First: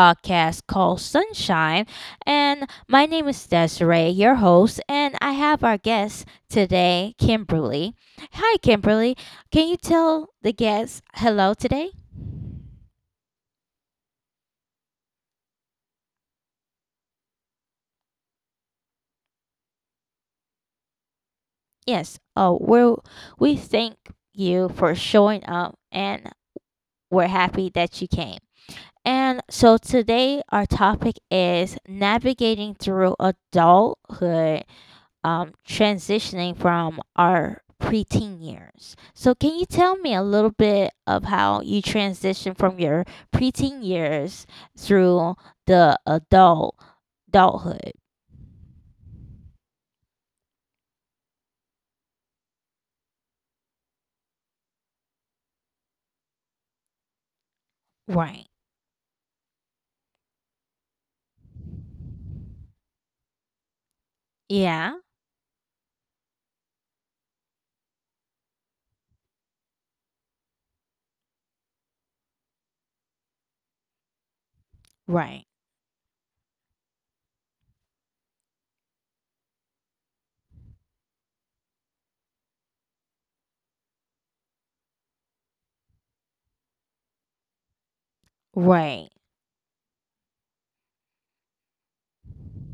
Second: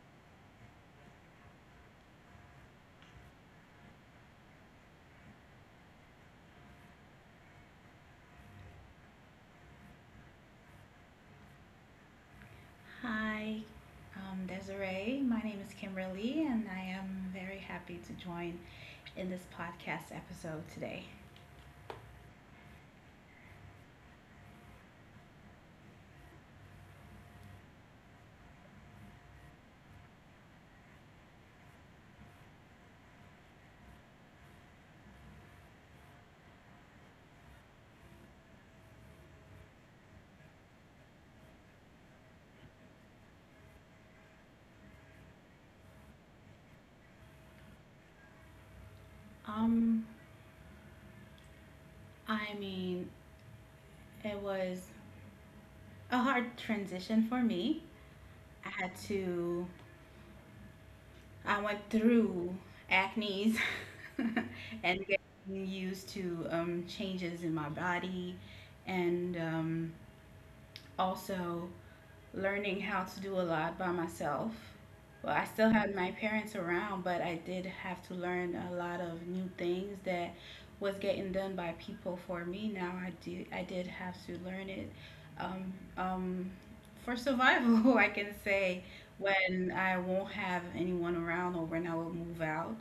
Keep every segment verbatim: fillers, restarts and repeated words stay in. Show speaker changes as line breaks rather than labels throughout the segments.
podcast called Sunshine, and my name is Desiree, your host, and I have our guest today, Kimberly. Hi Kimberly, can you tell the guests hello today?
Hi, um, Desiree. My name is Kimberly, and I am very happy to join in this podcast episode today.
Yes. Oh, we're, we thank you for showing up and we're happy that you came. And so today our topic is navigating through adulthood, um, transitioning from our preteen years. So, can you tell me a little bit of how you transition from your preteen years through the adult adulthood?
Um, I mean, it was a hard transition for me.
Right.
I had to, I went through acne's and
Yeah.
getting used to um, changes in my body, and um, also learning how to do a lot by myself. Well, I
Right.
still had my parents around, but I did have to learn a lot of new things that was getting done by people for me. Now I do I did have to learn it um, um, for survival. I can say
Right.
when I won't have anyone around or when I will move out.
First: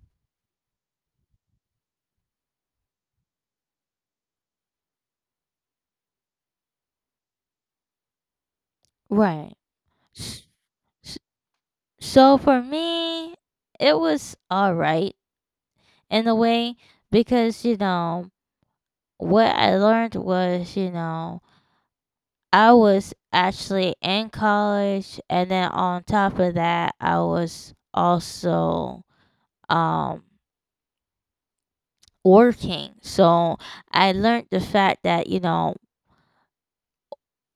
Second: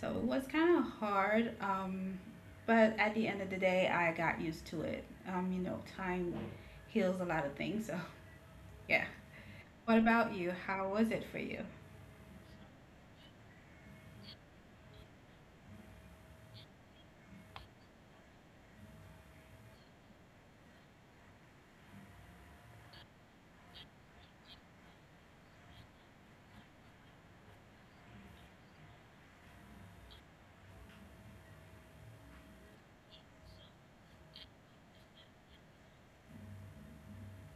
So it was kind of hard, um, but at the end of the day, I got used to it. Um, you know, time heals a lot of things. So yeah.
Right.
What about
S-
you? How was
s-
it for you?
So for me, it was all right in a way, because you know what I learned was, you know, I was actually in college, and then on top of that, I was also um, working. So I learned the fact that, you know,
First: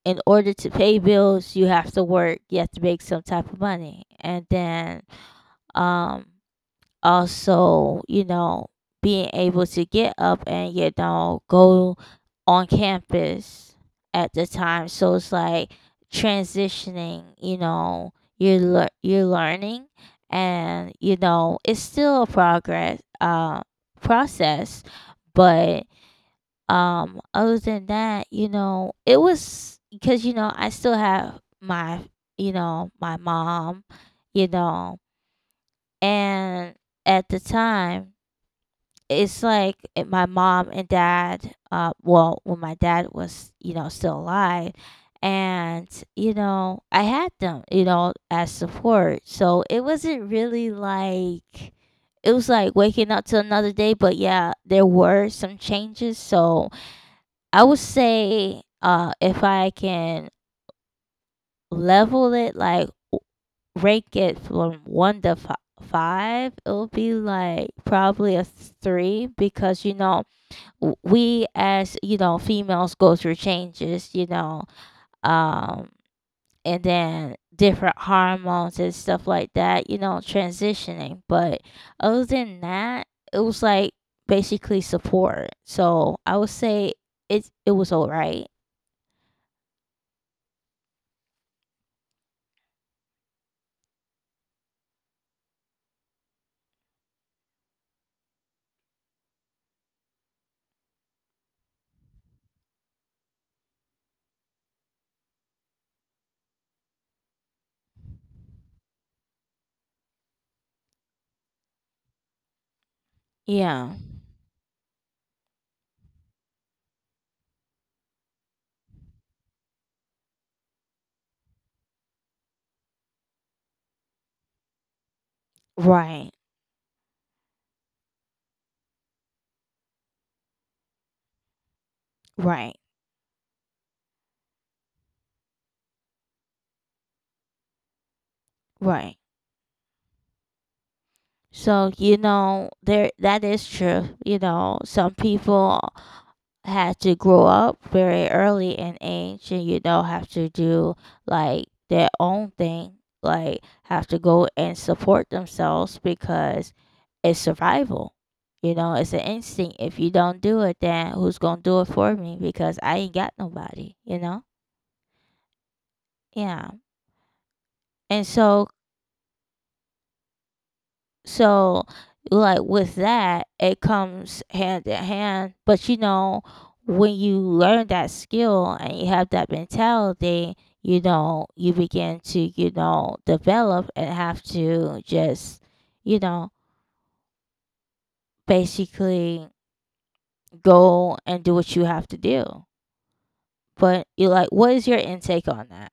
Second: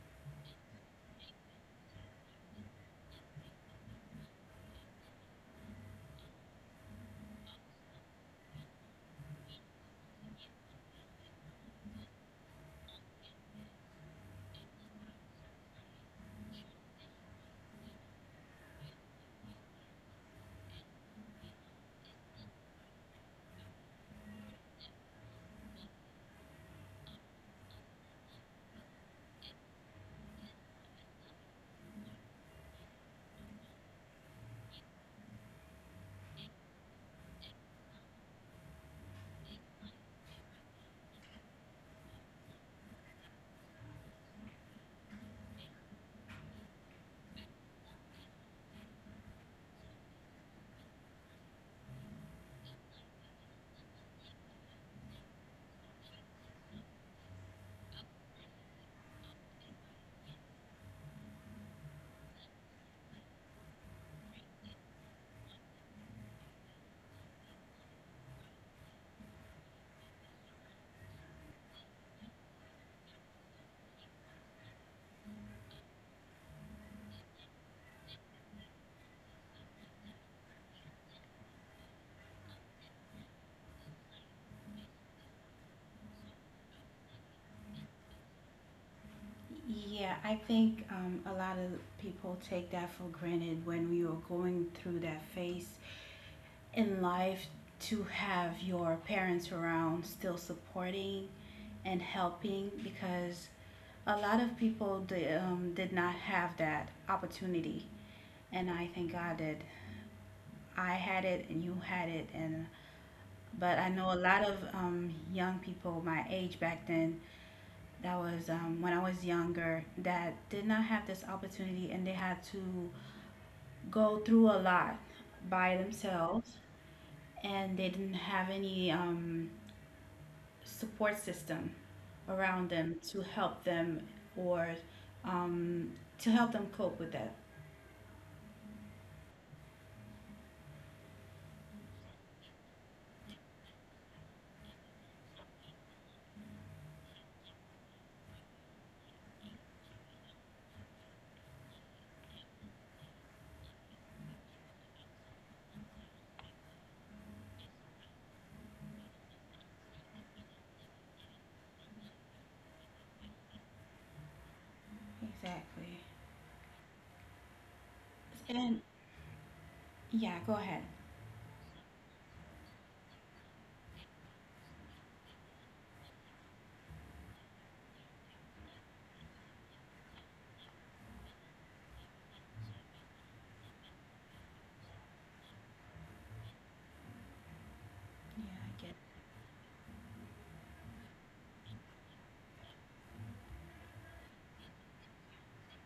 in order to pay bills, you have to work, you have to make some type of money. And then, um, also, you know, being able to get up and, you know, go on campus at the time. So it's like transitioning, you know, you're, lear- you're learning, and, you know, it's still a progress, uh, process. But um other than that, you know, it was, because, you know, I still have my, you know, my mom, you know. And at the time, it's like, eh, my mom and dad, uh well, when my dad was, you know, still alive, and, you know, I had them, you know, as support. So it wasn't really like, it was like waking up to another day. But yeah, there were some changes. So I would say, uh if I can level it like w- rank it from one to fi- five, it'll be like probably a three, because you know, w- we, as you know, females, go through changes, you know, um and then different hormones and stuff like that, you know, transitioning. But other than that, it was like basically support. So I would say it it was all right.
Yeah, I think um, a lot of people take that for granted when we are going through that phase in life to have your parents around still supporting and helping because a lot of people did, um, did not have that opportunity, and I think I did. I had it and you had it. And but I
Yeah.
know a lot of um, young people my age back then, that was um, when I was younger, that did not have this opportunity, and they had to go through a lot by
Right.
themselves, and they didn't have any um, support system around
Right.
them to help them or um, to help them cope with that.
Right. So you know, there, that is true. You know, some people had to grow up very early in age, and you know, have to do like their own thing, like have to go and support themselves, because it's survival. You know, it's an instinct. If you don't do it, then who's gonna do it for me, because I ain't got nobody, you know.
Exactly.
Yeah. and so
And yeah, go ahead.
So, like with that, it comes hand in hand. But you know, when you learn that skill and you have that mentality, you know, you begin to, you know, develop and have to just, you know,
Yeah, I get it.
basically go and do what you have to do. But you like, what is your intake on that?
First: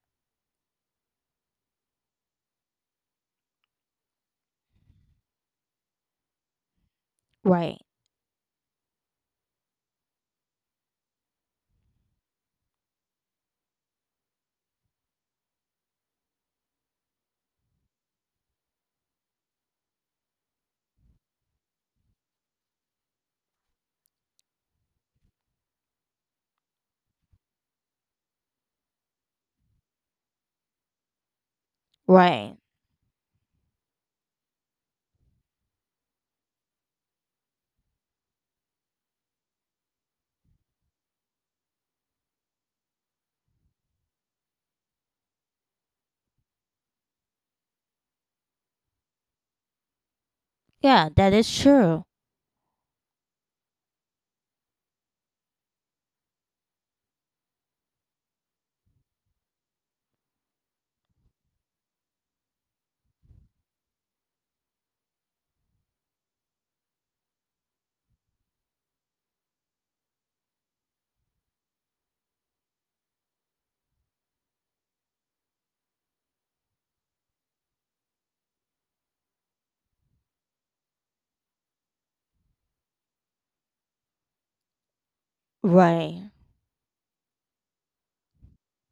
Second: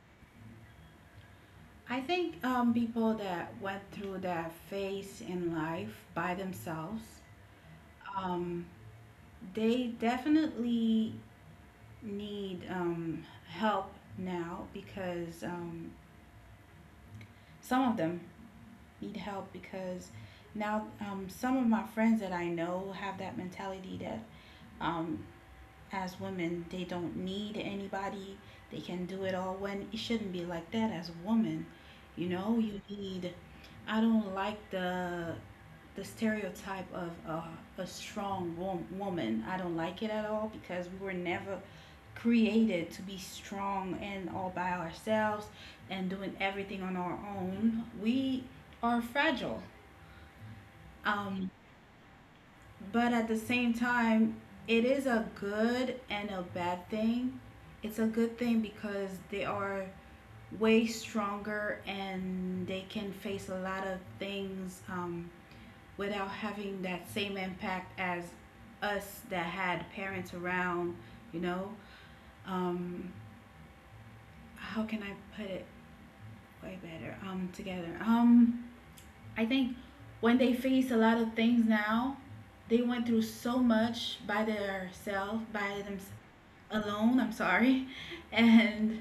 I think um, people that went through that phase in life by themselves,
Right,
um, they definitely need um, help now, because um, some of them need help because now um, some of my friends that I know have that mentality that um, as women they don't need anybody, they can do it all, when it shouldn't be like that. As a woman, you know,
right.
you need, I don't like the the stereotype of uh, a strong wo- woman. I don't like it at all, because we were never created to be strong and all by ourselves and doing everything on our own. We are fragile.
Yeah, that
Um,
is true.
but at the same time, it is a good and a bad thing. It's a good thing because they are way stronger and they can face a lot of things um, without having that same impact as us that had parents around, you know? Um, how can I put it way better um, together? Um, I think when they face a lot of things now, they went through so much by themselves, by them
Right,
alone, I'm sorry. And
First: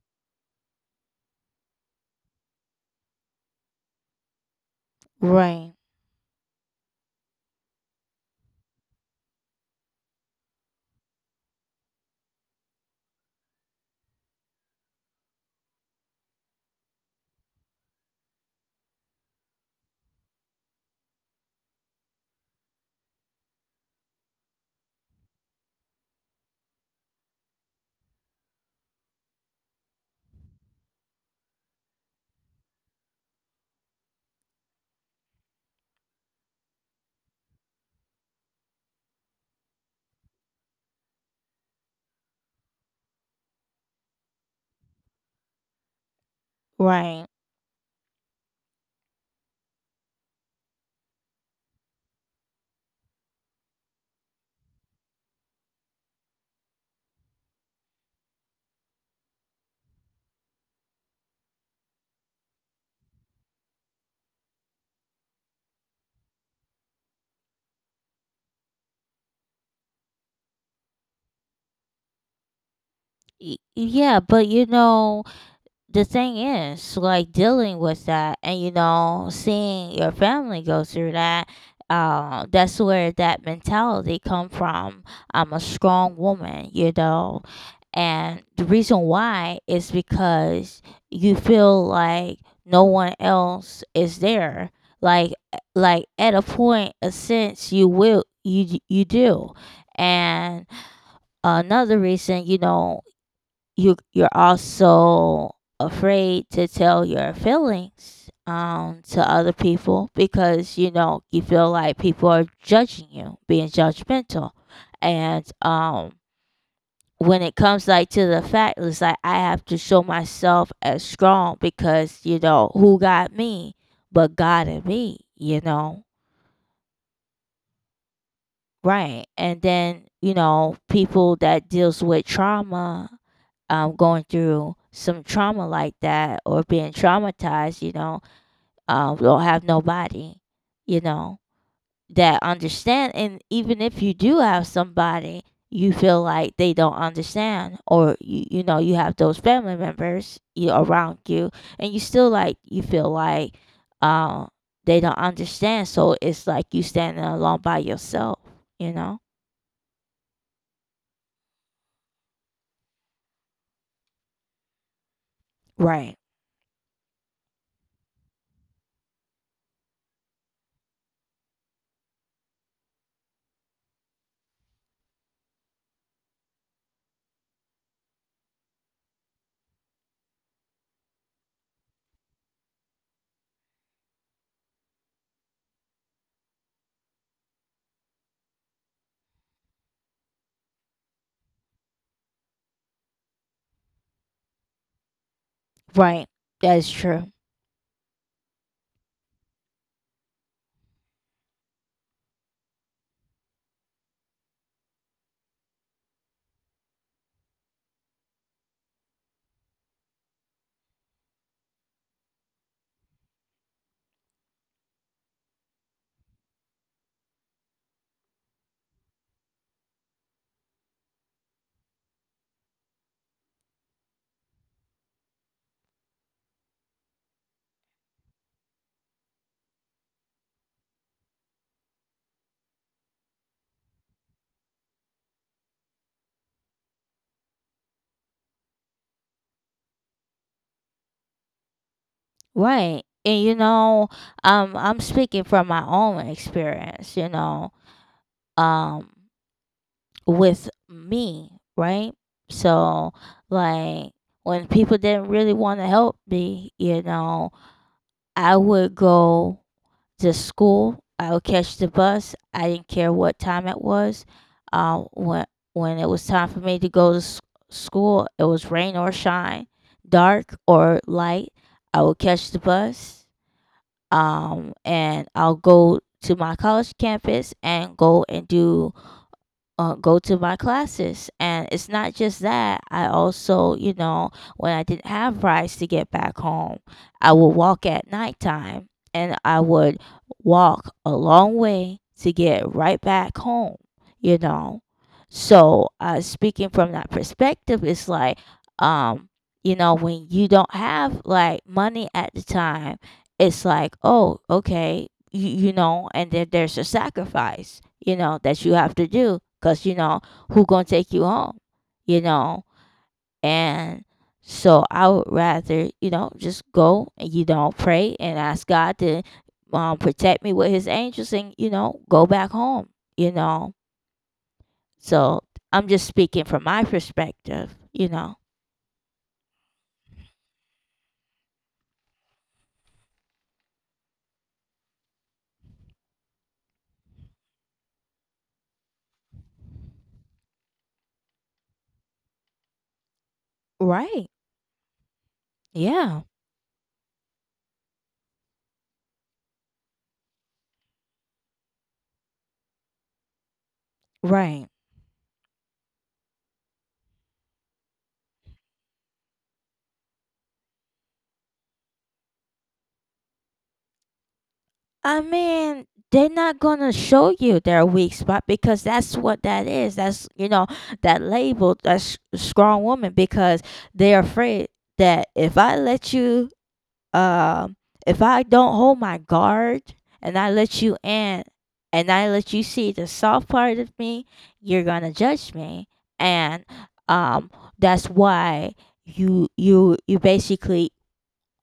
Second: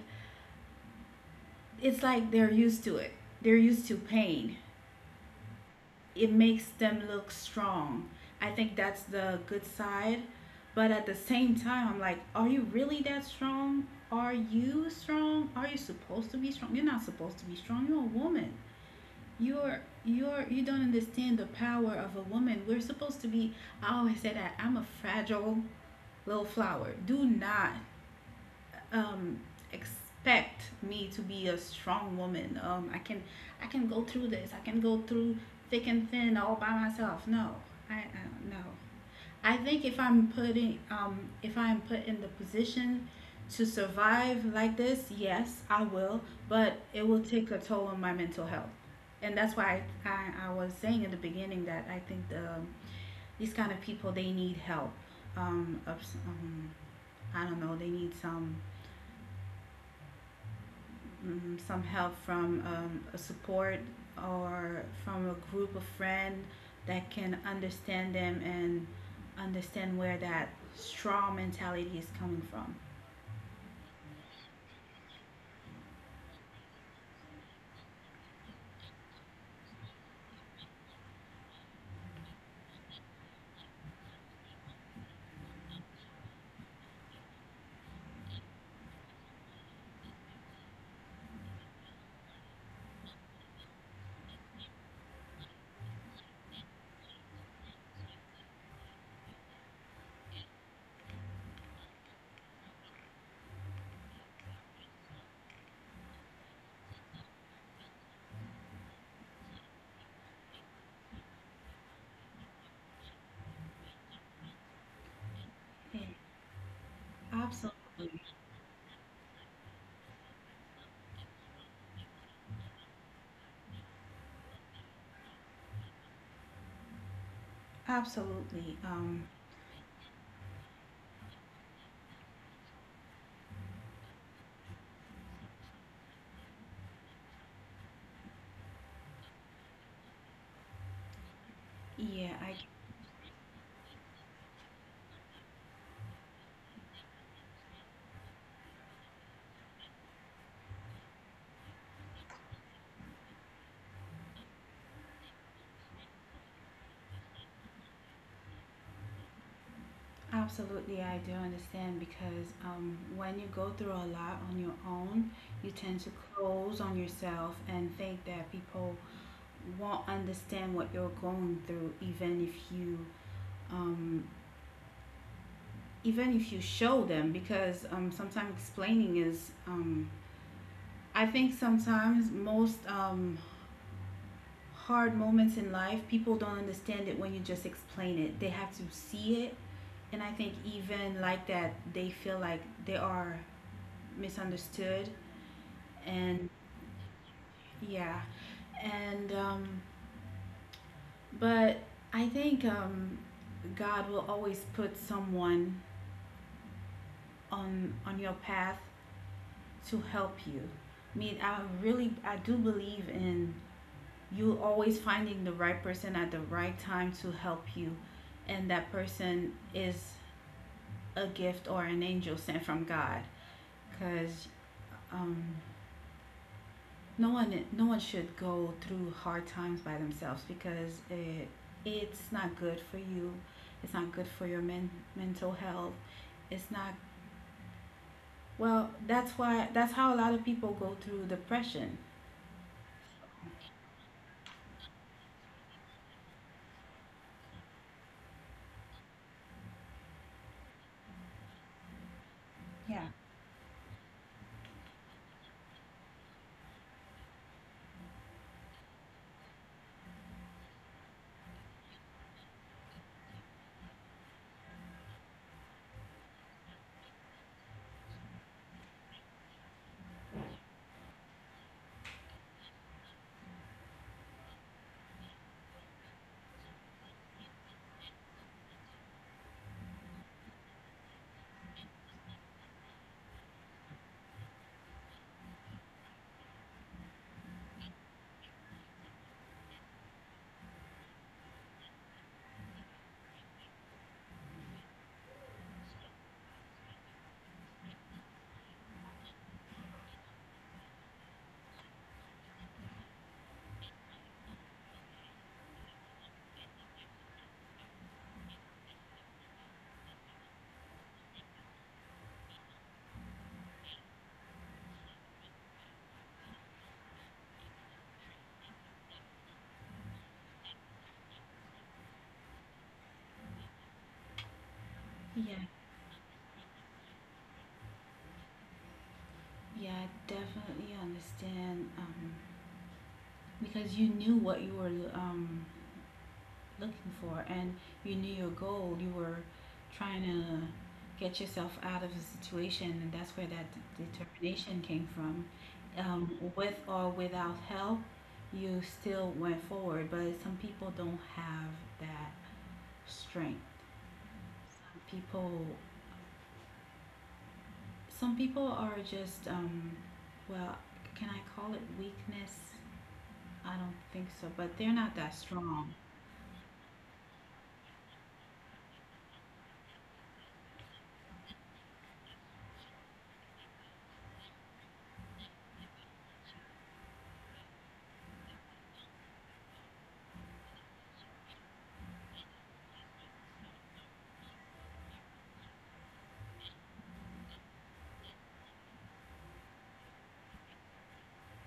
it's like they're used to it. They're used to pain.
right,
It makes them look strong. I think that's the good side. But at the same time, I'm like, are you really that strong? Are you strong? Are you supposed to be strong? You're not supposed to be strong. You're a woman. You're you're you don't understand the power of a woman. We're supposed to be, I always say that I'm a fragile little flower. Do not um, expect me to be a strong woman. Um, I can I can go through this. I can go through thick and thin all by myself. No, I, I no. I think if I'm putting um, if I'm put in the position to survive like this, yes, I will. But it will
right.
take a toll on my mental health, and that's why I, I, I was saying in the beginning that I think the um, these kind of people, they need help. Um, ups, um, I don't know. They need some mm, some help from um, a support or from a group of friends that can understand them and understand where that strong mentality is coming from.
Y- Yeah, but you know, the thing is like dealing with that, and you know, seeing your family go through that, uh, that's where that mentality come from. I'm a strong woman, you know. And the reason why is because you feel like no one else is there. like like at a point, a sense, you will, you you do. And another reason, you know, you you're also afraid to tell your feelings, um to other people, because you know, you feel like people are judging you, being judgmental. And
Yeah,
um when it comes like to
absolutely.
the fact, it's like I have to show myself as strong, because you know, who got me but God and me, you know.
Absolutely.
Right.
Um,
And then, you know, people that deals with trauma, um, going through some trauma like that or being traumatized, you know, um, don't have nobody, you know,
yeah,
that
I
understand. And even if you do have somebody, you feel like they don't understand, or you, you know, you have those family members, you, around you, and you still like, you feel like, um, they don't understand. So it's like you standing alone by yourself, you know?
absolutely I do understand because um, when you go through a lot on your own, you tend
Right,
to close on yourself and think that people won't understand what you're going through, even if you um, even if you show them, because um, sometimes explaining is um, I think sometimes most um, hard moments in life people don't understand it. When you just explain it, they have to see it, and I think even like that they feel like they are misunderstood.
right.
And
That's true.
yeah, and um, but I think um, God will always put someone on on your path to help you. I mean, I really, I do believe in you always finding the right person at the right time to help you, and that person is a gift or an angel sent from God, because um, no one, no one should go through hard times by themselves, because it, it's not good for you. It's not good for your men, mental health. It's not well. That's why. That's how a lot of people go through depression.
Right. And you know, um, I'm speaking from my own experience, you know, um, with me, right?
Yeah.
So, like, when people didn't really want to help me, you know, I would go to school. I would catch the bus. I didn't care what time it was. Uh, when when it was time for me to go to s- school, it was rain or shine, dark or light. I would catch the bus, um, and I'll go to my college campus and go and do, uh, go to my classes. And it's not just that. I also, you know, when I didn't have rides to get back home, I would walk at nighttime, and I would walk a long way to get right back home, you know. So, uh, speaking from that perspective, it's like, um, you know, when you don't have like money at the time, it's like, oh, okay, you, you know, and that, there's a sacrifice, you know, that you have to do, because you know, who gonna take you home, you know. And so I would rather, you know, just go and, you know, pray and ask God to, um, protect me with his angels and, you know, go back home, you know. So
Yeah.
I'm just speaking from my perspective, you know.
Yeah, I definitely understand um, because you knew what you were um, looking for, and you knew your goal. You were trying to get yourself out of a situation, and that's where that d-
Right.
determination came from.
Yeah.
Um, with or without help, you still went forward, but some people don't have that strength.
Right.
Some people, some people are just, um, well, can I call it weakness? I don't think so, but they're not
I
that
mean,
strong.
they're not gonna show you their weak spot, because that's what that is. That's, you know, that label, that's strong woman, because they're afraid that if I let you, um, if I don't hold my guard and I let you in and I let you see the soft part of me, you're gonna judge me. And um, that's why you you you basically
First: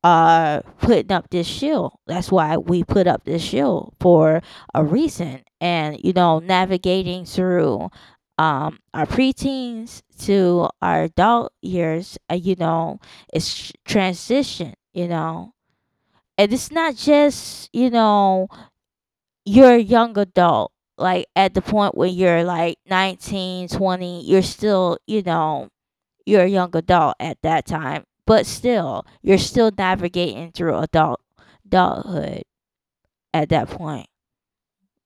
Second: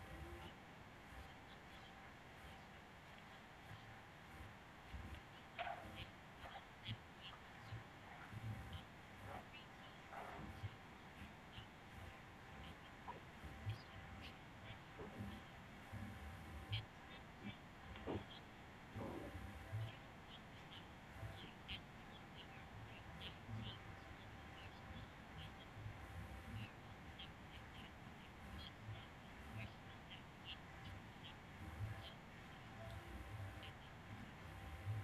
are putting up this shield. That's why we put up this shield, for a reason. And, you know, navigating through, um, our preteens to our adult years, uh, you know, it's transition, you know. And it's not just, you know, you're a young adult. Like at the point when you're like nineteen, twenty, you're still, you know, you're a young adult at that time, but still, you're still navigating through adult adulthood at that point.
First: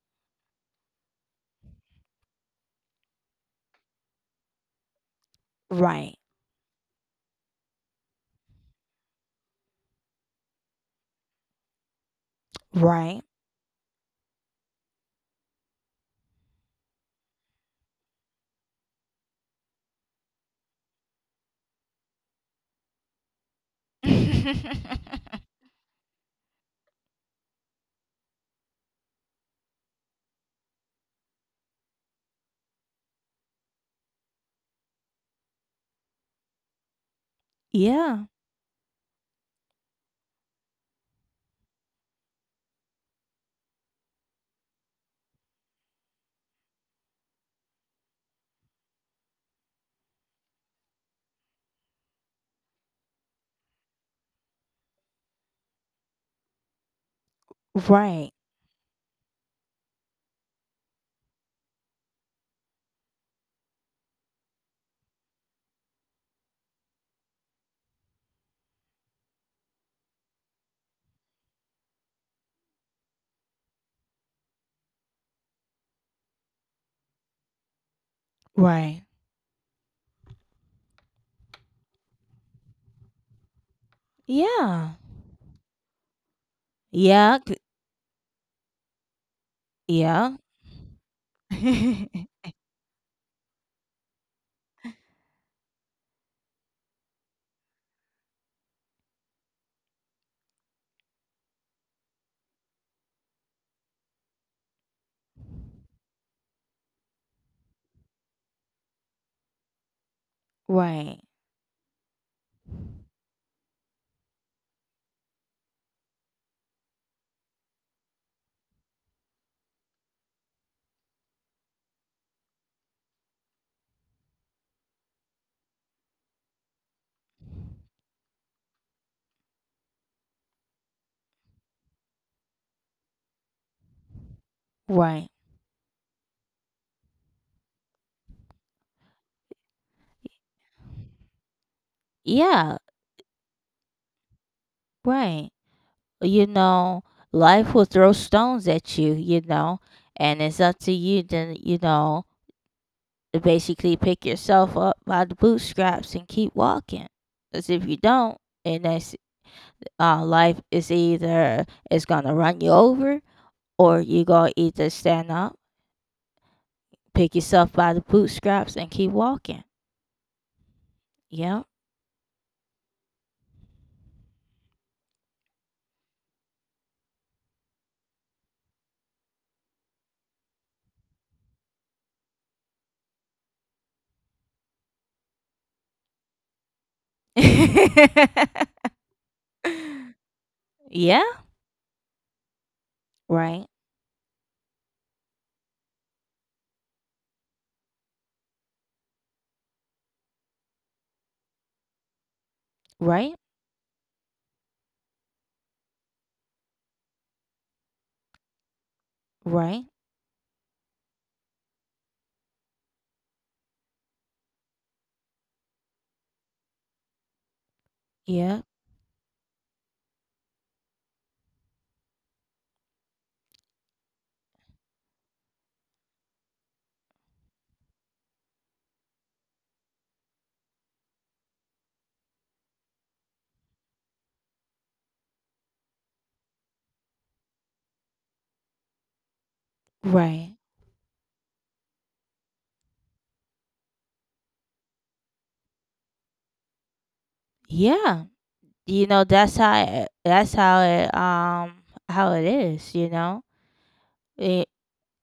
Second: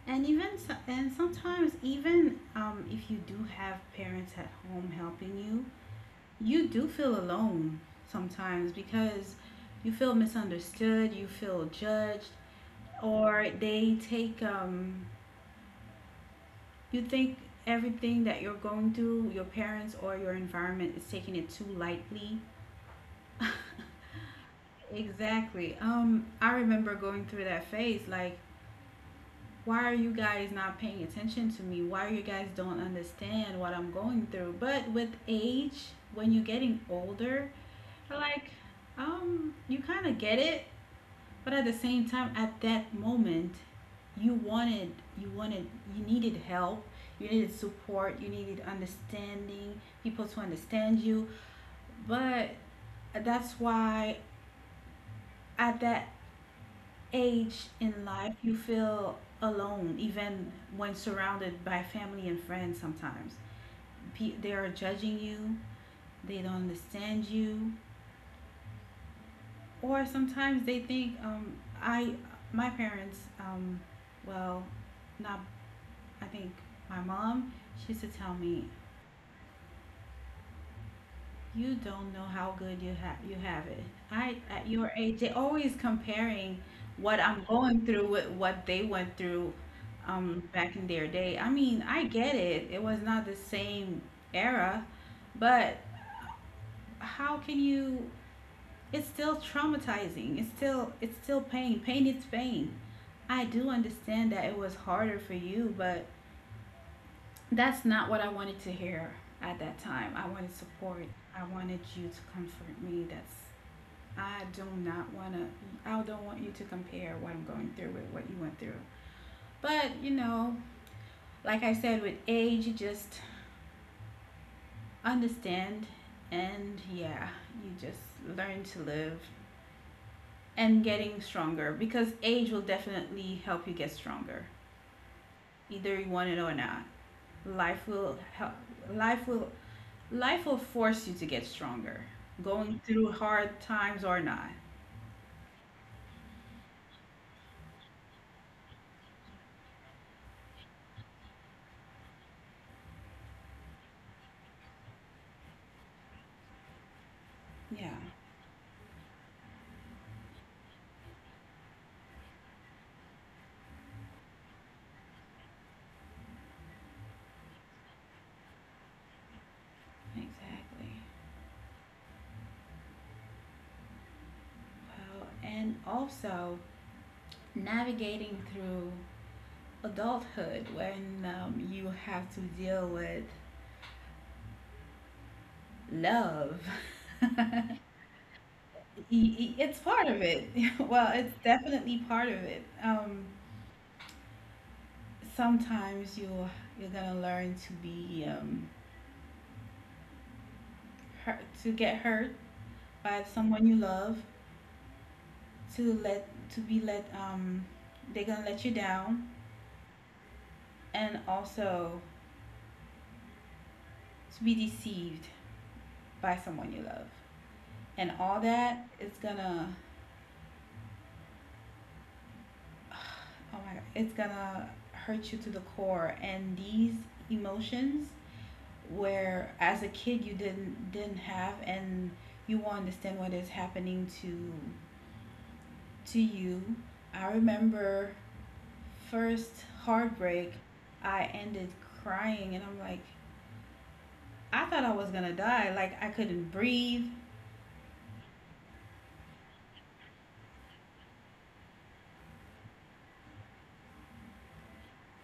And even so- and sometimes even um, if you do have parents at home helping you,
Right.
you do feel alone sometimes, because you feel misunderstood, you feel judged,
Right.
or they take um, you think everything that you're going through, your parents or your environment is taking it too lightly. Exactly. Um, I remember going through that phase. Like, why are you guys not paying attention to me? Why are you guys don't understand what I'm going through? But with age, when you're getting older,
Yeah.
like, um, you kind of get it, but at the same time, at that moment, you wanted, you wanted, you needed help, you needed support, you needed understanding, people to understand you. But that's why at that age in
Right.
life, you feel alone, even when surrounded by family and friends sometimes. Pe- They are judging you, they don't understand you, or sometimes they think, um, I, my parents, um, well, not, I think my mom, she used to tell me,
Right.
you don't know how good you have you have it. I at
Yeah.
your age, they always comparing what
Yeah.
I'm going through with what they went through
Yeah.
um, back in their day. I mean, I get it. It was not the same era, but how can you? It's still traumatizing. It's still it's still pain. Pain is pain. I do understand that it was harder for you, but that's not what I wanted to hear at that time. I wanted support.
Right.
I wanted you to comfort me. That's I do not want to, I don't want you to compare what I'm going through with what you went through. But, you know, like I said, with age, you just understand. And yeah, you just learn to live and getting stronger, because age will definitely help you get stronger,
Right.
either you want it or not. Life will help, life will, life will force you to get stronger, going
Yeah.
through hard times or not.
Right. You know, life will throw stones at you, you know, and it's up to you to, you know, to basically pick yourself up by the bootstraps and keep walking. Because if
Yeah,
you don't, and that's, uh, life is either, it's gonna run you over, or you gonna either stand up, pick yourself by the bootstraps, and keep walking.
exactly.
Yeah.
Well, and also, navigating through adulthood when um, you have to deal with love. I-
Yeah.
I- it's part of it. Well, it's definitely part of it. Um,
Right.
sometimes you you're gonna learn to be um, hurt, to get hurt by
Right.
someone you love, to let to be let um, they're gonna let you down,
Right.
and also to be deceived by someone you love, and all
Yeah.
that is gonna, oh my God, it's gonna hurt you to the core. And these emotions, where as a kid you didn't didn't have, and you won't understand what is happening to to you. I remember first
Right.
heartbreak, I ended crying, and I'm like, I thought I was gonna die. Like I couldn't breathe.
Yeah. You know that's how it, that's how it um how it is. You know. It,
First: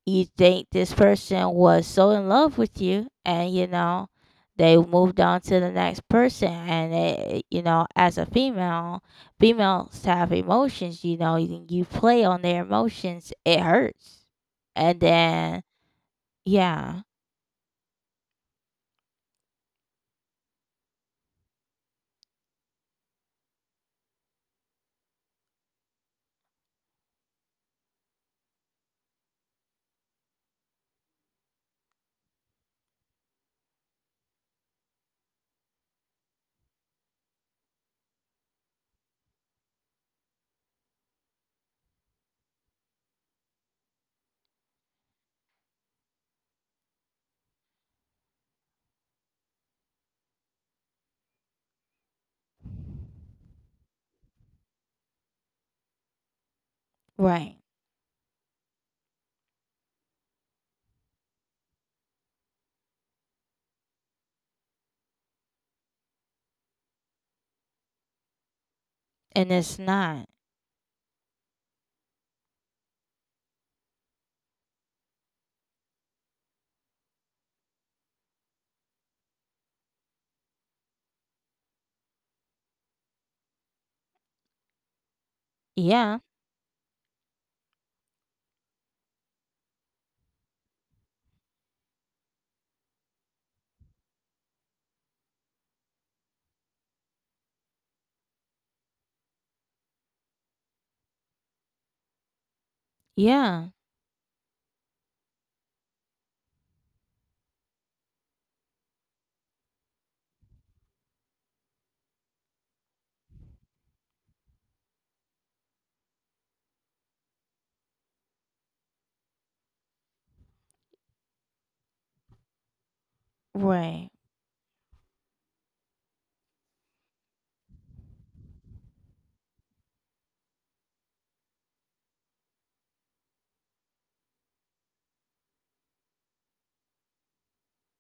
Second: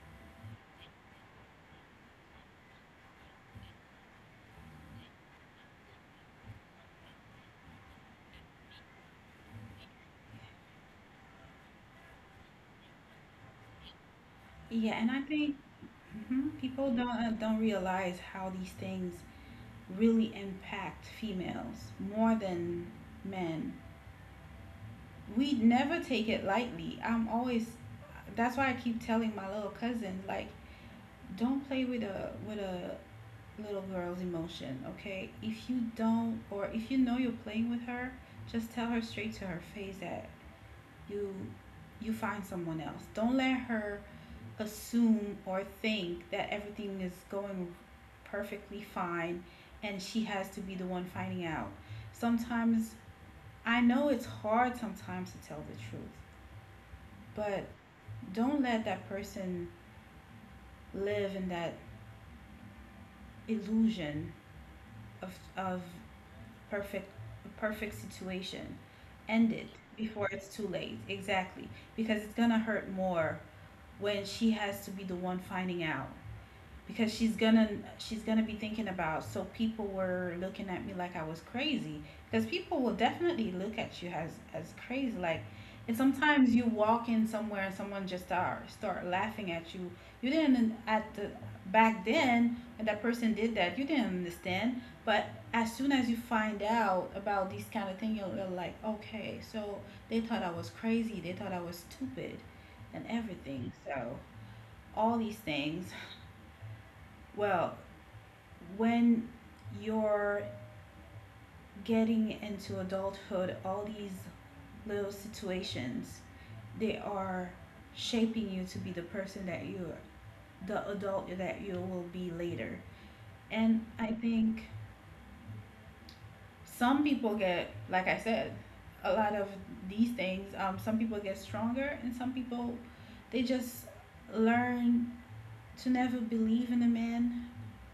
you think this person was so in love with you, and you know, they moved on to the next person. And it, you know, as a female, females have emotions, you know, you, you play on their emotions, it hurts.
Yeah,
And
and I think
then,
hmm people
yeah.
don't uh, don't realize how these things really impact females more than men. We never take it lightly. I'm always that's why I keep telling my little cousins, like, don't play with a with a little girl's emotion, okay? If you don't, or if you know you're playing with her, just tell her straight to her face that you you find someone else. Don't let her assume or think that everything is going perfectly fine and she has to be the one finding out. Sometimes I know it's hard sometimes to tell the truth,
Right.
but don't let that person live in that illusion of of perfect perfect situation. End
And
it
it's
before
not.
it's too late. Exactly. Because it's gonna hurt more when she has to be the one finding out. Because she's gonna she's gonna be thinking about so people were looking at me like I was crazy, because people will definitely look at you as as crazy, like. And
Yeah.
sometimes you walk in somewhere and someone just start start laughing at you. You didn't at the back then when that person did that, you didn't understand, but as soon as you find out about these kind of thing, you're, you're like, okay, so they thought I was crazy, they thought I was stupid and
Yeah.
everything. So all these things, well, when you're getting into adulthood, all these little situations, they are shaping you to be the person that you the adult that you will be later. And
Right.
I think some people get, like I said, a lot of these things. Um, some people get stronger, and some people, they just learn to never believe in a man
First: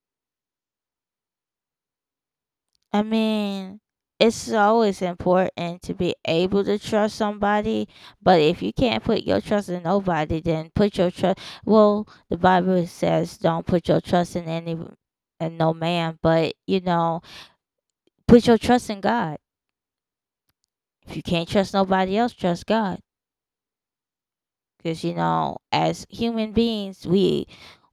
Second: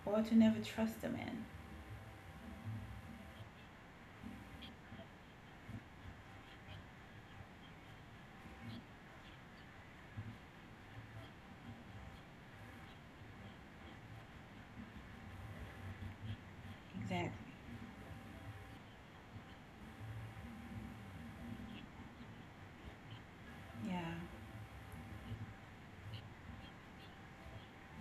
or to never trust a man.
I mean, it's always important to be able to trust somebody, but if you can't put your trust in nobody, then put your trust. Well, the Bible says don't put your trust in any, and no man, but you know,
Exactly.
put your trust in God. If you can't trust nobody else, trust God.
Yeah.
Because you know, as human beings, we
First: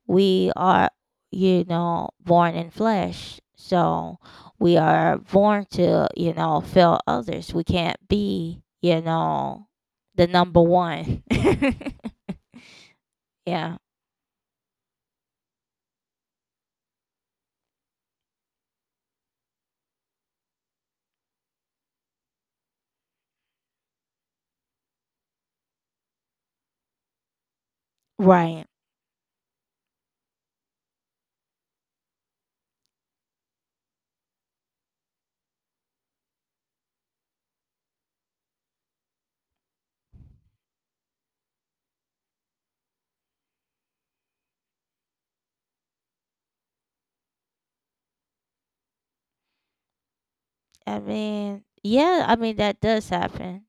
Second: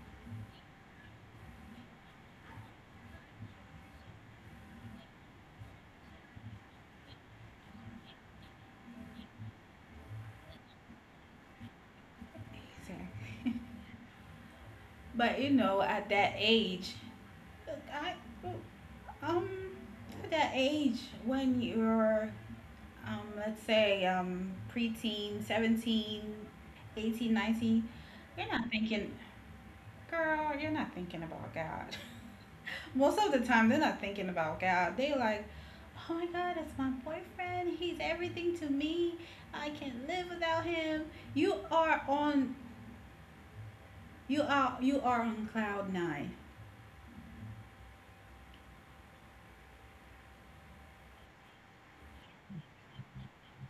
we are, you know, born in flesh, so we are born to, you know, fail others. We can't be, you know, the number one.
Exactly.
Yeah.
But you know, at that age, I um at that age when you're um let's say um preteen, seventeen, eighteen, nineteen, you're
Right.
not thinking, girl, you're not thinking about God. Most of the time, they're not thinking about God. They like, oh my God, that's my boyfriend. He's everything to me. I can't live without him. You are on you are you are on cloud nine.
I mean yeah, I mean that does happen.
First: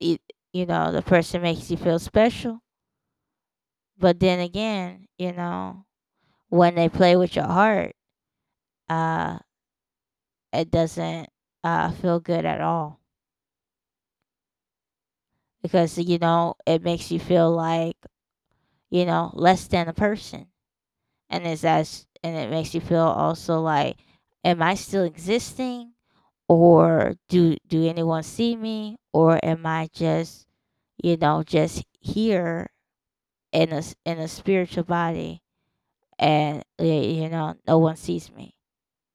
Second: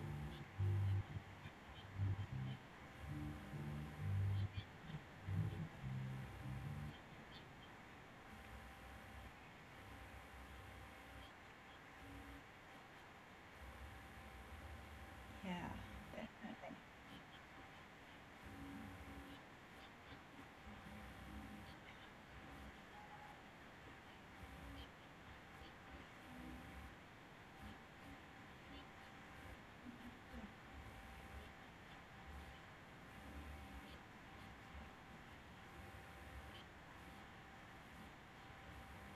it, you know, the person makes you feel special, but then again, you know, when they play with your heart, uh it doesn't uh feel good at all.
Yeah.
Because you
That's
know, it makes you feel like, you know, less than a person. And it's as and it makes you feel also like, am I still existing, or do do anyone see me, or am I just, you know, just here in a s- in a spiritual body, and y- you know, no one sees me.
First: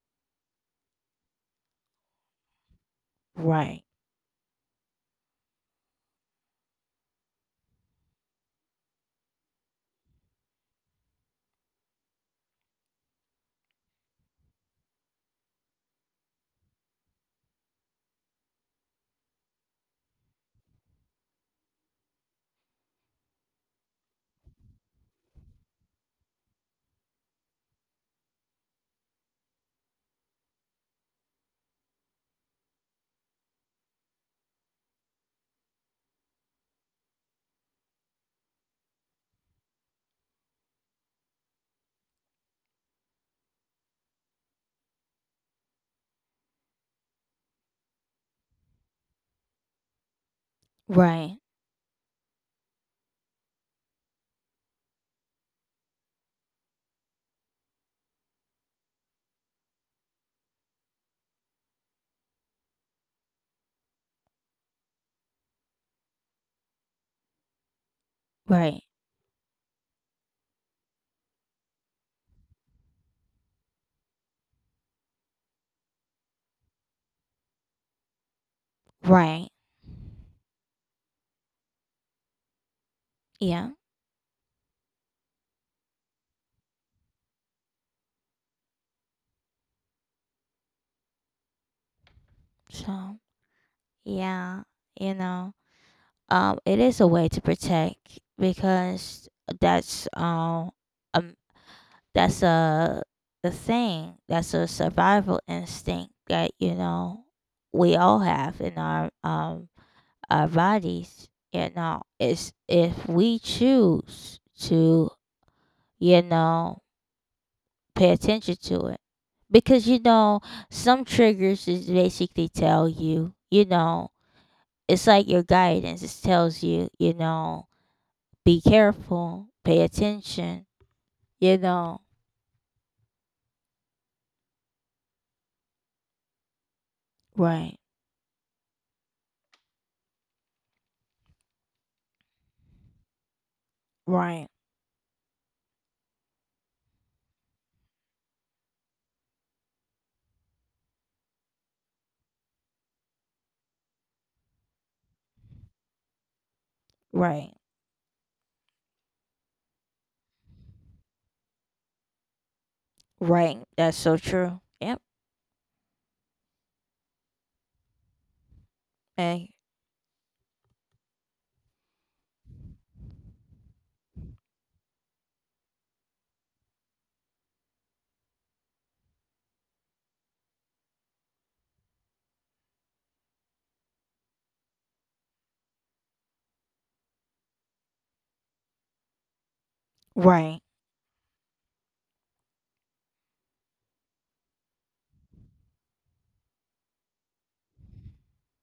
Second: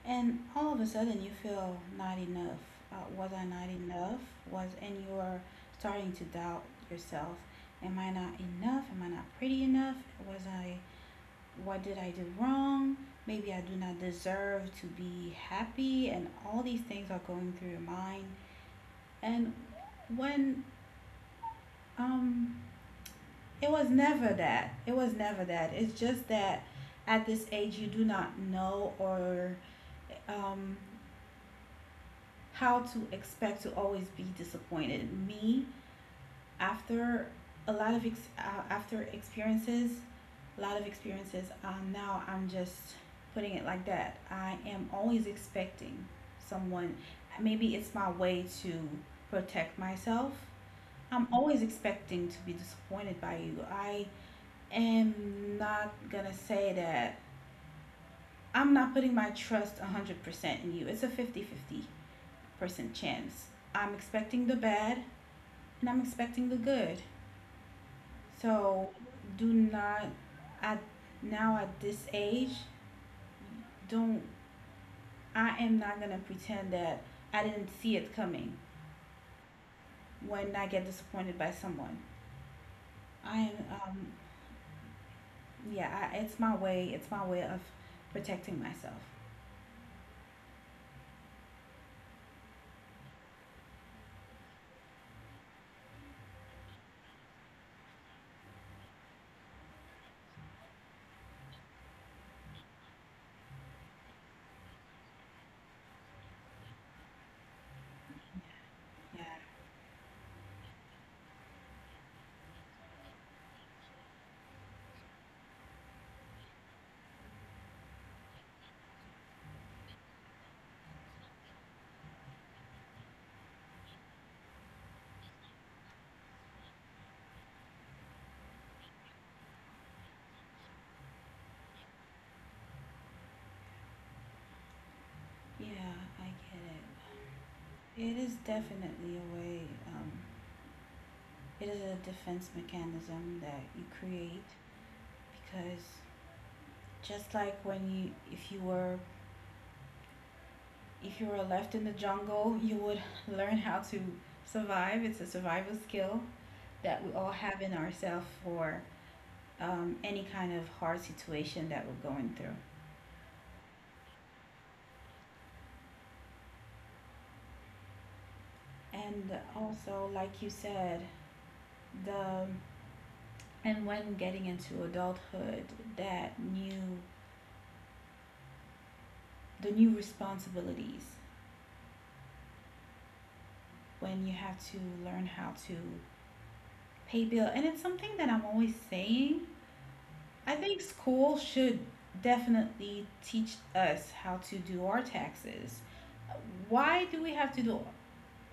And all of a sudden, you feel not enough. Uh, was I not
Right.
enough? Was and you are starting to doubt yourself. Am I not enough? Am I not pretty enough? Was I? What did I do wrong? Maybe I do not deserve to be happy. And all these things are going through your mind. And when um, it was never that. It was never that. It's just that at this age, you do not know or um, how to expect to always be disappointed. Me, after a lot of ex- uh, after experiences, a lot of experiences, uh, now I'm just putting it like that. I am always expecting someone. Maybe it's my way to protect myself. I'm
Right.
always expecting to be disappointed by you. I am not gonna say that I'm not putting my trust one hundred percent in you. It's a fifty-fifty percent chance. I'm expecting the bad, and I'm expecting the good.
Right.
So do not I now at this age, don't I am not gonna pretend that I didn't see it coming
Right.
when I get disappointed by someone. I am
Yeah.
um yeah, I, it's my way it's my way of protecting myself.
So yeah, you know, um, it is a way to protect, because that's, um, um that's a, the thing that's a survival instinct, that you know, we all have in our
Yeah.
um our bodies. You know, it's, if we choose to, you know, pay attention to it, because you know, some triggers is basically tell you, you know, it's like your guidance, it tells you, you know, be careful, pay attention, you know.
Yeah, I get
Right,
it. It is definitely a way, um, it is a defense mechanism that you create,
right,
because just like when you, if you were if you were left in the jungle, you would learn how to survive. It's a survival skill that we all
right,
have in ourselves for um, any kind of hard situation that we're going through.
right. That's so true. Yep.
And
Hey,
also, like you said, the and when getting into adulthood, that new the new responsibilities, when you have to learn how to pay bill. And it's something that I'm always saying,
right.
I think school should definitely teach us how to do our taxes. Why do we have to do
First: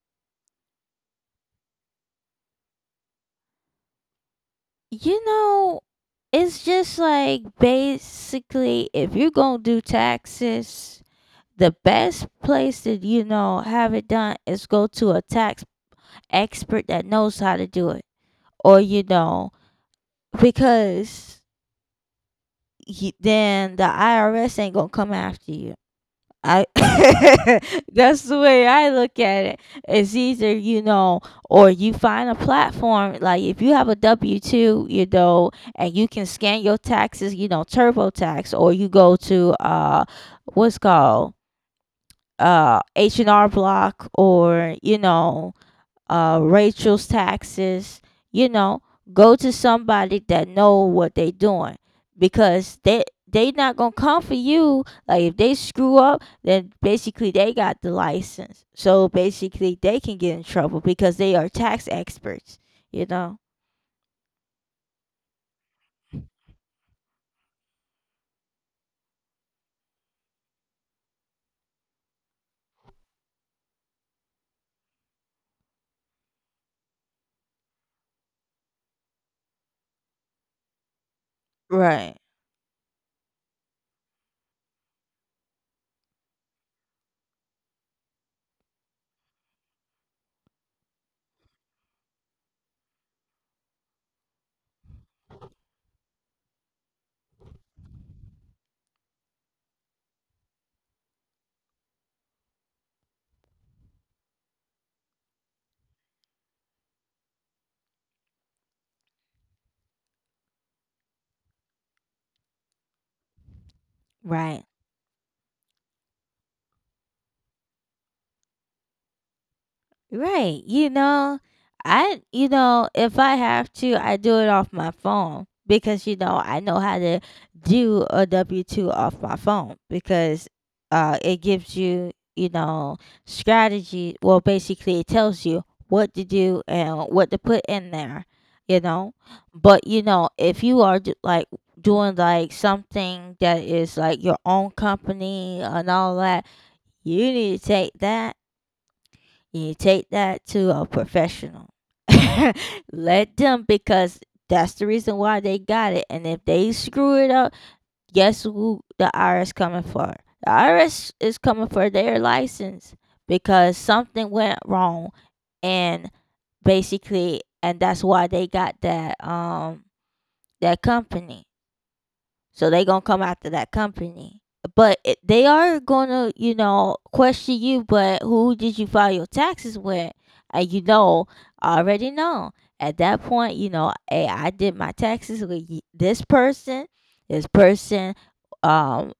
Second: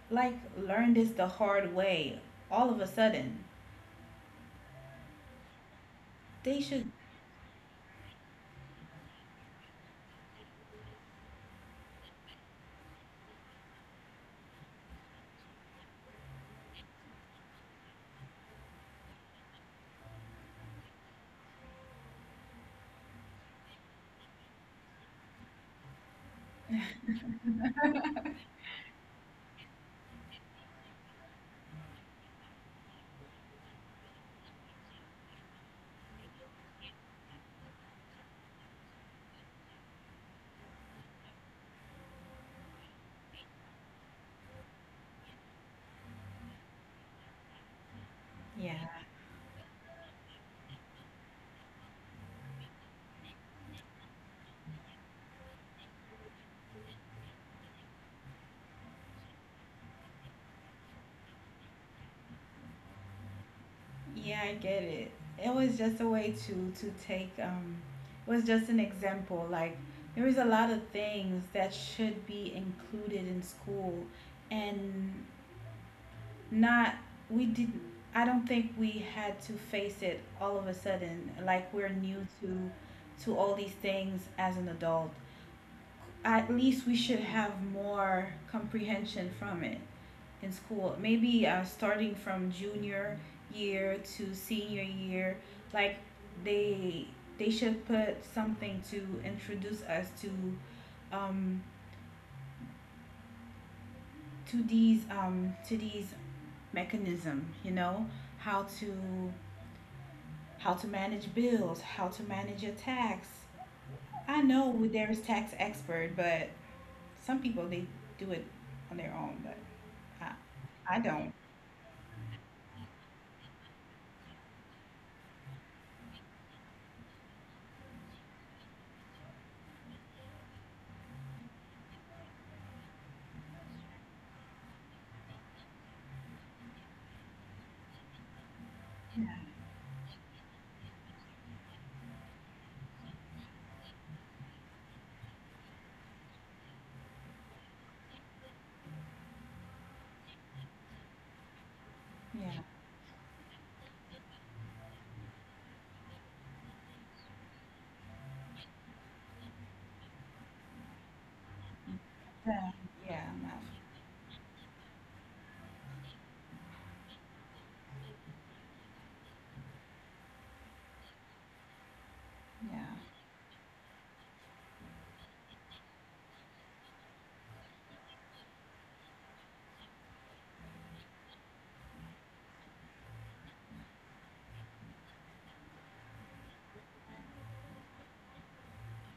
like learn this the hard way all of a sudden?
You know,
They
it's
should.
just like basically if you're gonna do taxes, the best place to, you know, have it done is go to a tax expert that knows how to do it. Or, you know, because y- then the I R S ain't gonna come after you. I. That's the way I look at it. It's either, you know, or you find a platform, like if you have a W two, you know, and you can scan your taxes, you know, TurboTax, or you go to, uh what's called, uh H and R Block, or you know, uh, Rachel's taxes. You
Yeah,
know, go to somebody that know what they doing, because they they not gonna come for you. Like if they screw up, then basically they got the license, so basically they can get in trouble because they are tax experts. You know,
yeah, I get it. It was just a way to to take um was just an example. Like, there is a lot of things that should be included in school, and not we didn't I don't think we had to face it all of a sudden, like we're new
right,
to to all these things as an adult. At least we should have more comprehension from it in school. Maybe uh, starting from junior year to senior year, like they they should put something to introduce us to um, to these um, to these mechanism. You know, how to how to manage bills, how to manage your tax. I
right.
know there is tax expert, but some people they do it on their own. But I,
Right. You
I don't.
know, I you know, if I have to, I do it off my phone, because you know, I know how to do a W two off my phone, because uh it gives you, you know, strategy, well basically it tells you what to do and what to put in there, you know.
Yeah,
But you know, if you are d- like doing like something that is like your own company and all that, you need to take that, you take that to a professional.
yeah,
Let them, because that's the reason why they got it. And if they screw it up, guess who the I R S coming for? The I R S is coming for their
yeah,
license,
yeah, I'm not,
because something went wrong. And basically, and that's why they got that, um that company, so they
yeah,
gonna come after that company. But it, they are gonna, you know, question you. But who did you file your taxes with? And you know, I already know at that point, you know, hey, I did my taxes with y- this person. This person, um,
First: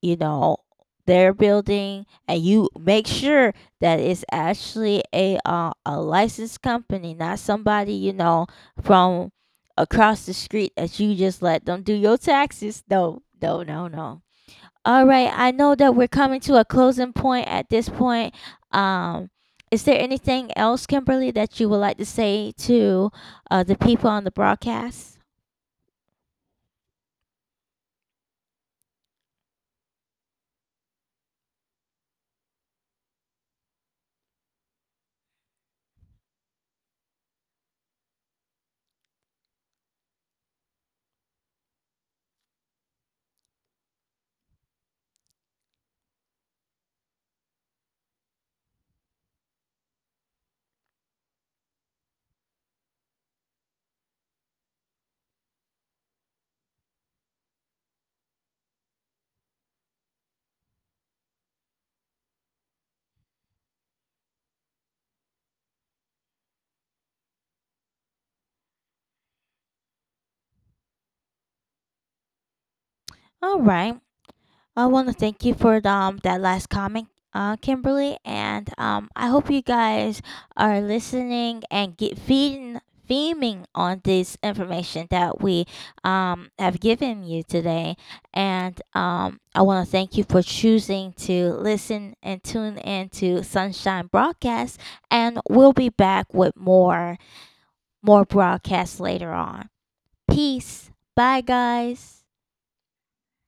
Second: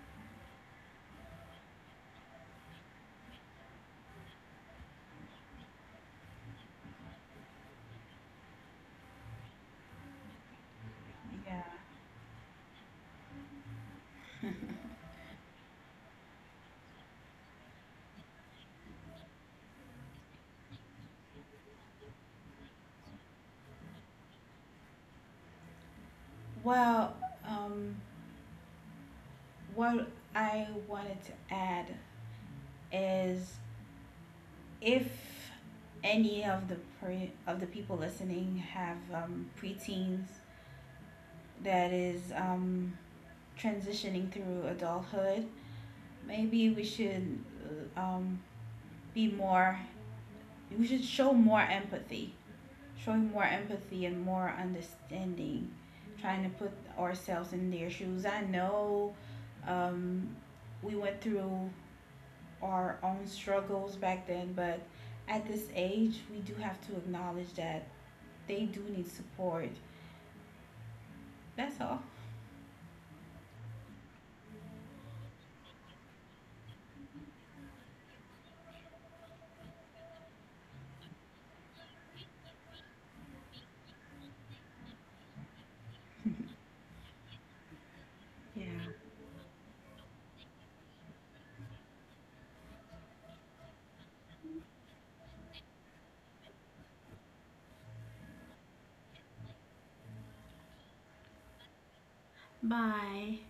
you know, their building, and you make sure that it's actually a, uh, a licensed company, not somebody you know from across the street, that you just
yeah.
let them do your taxes. No, no, no, no. All right, I know that we're coming to a closing point at this point. Um, is there anything else, Kimberly, that you would like to say to, uh, the people on the broadcast?
Well, um, what I wanted to add is, if any of the pre- of the people listening have um, preteens that is um, transitioning through adulthood, maybe we should uh, um, be more, we should show more empathy, showing more empathy and more understanding, trying to put ourselves in their shoes. I know um, we went through our own struggles back then, but at this age, we do have to acknowledge that they do need support. That's all.
All right. I want to thank you for the, um that last comment, uh, Kimberly. And um I hope you guys are listening and get feeding theming on this information that we um have given you today.
Yeah.
And um I want to thank you for choosing to listen and tune in to Sunshine broadcast, and we'll be back with more, more broadcasts later on. Peace. Bye guys.
Bye.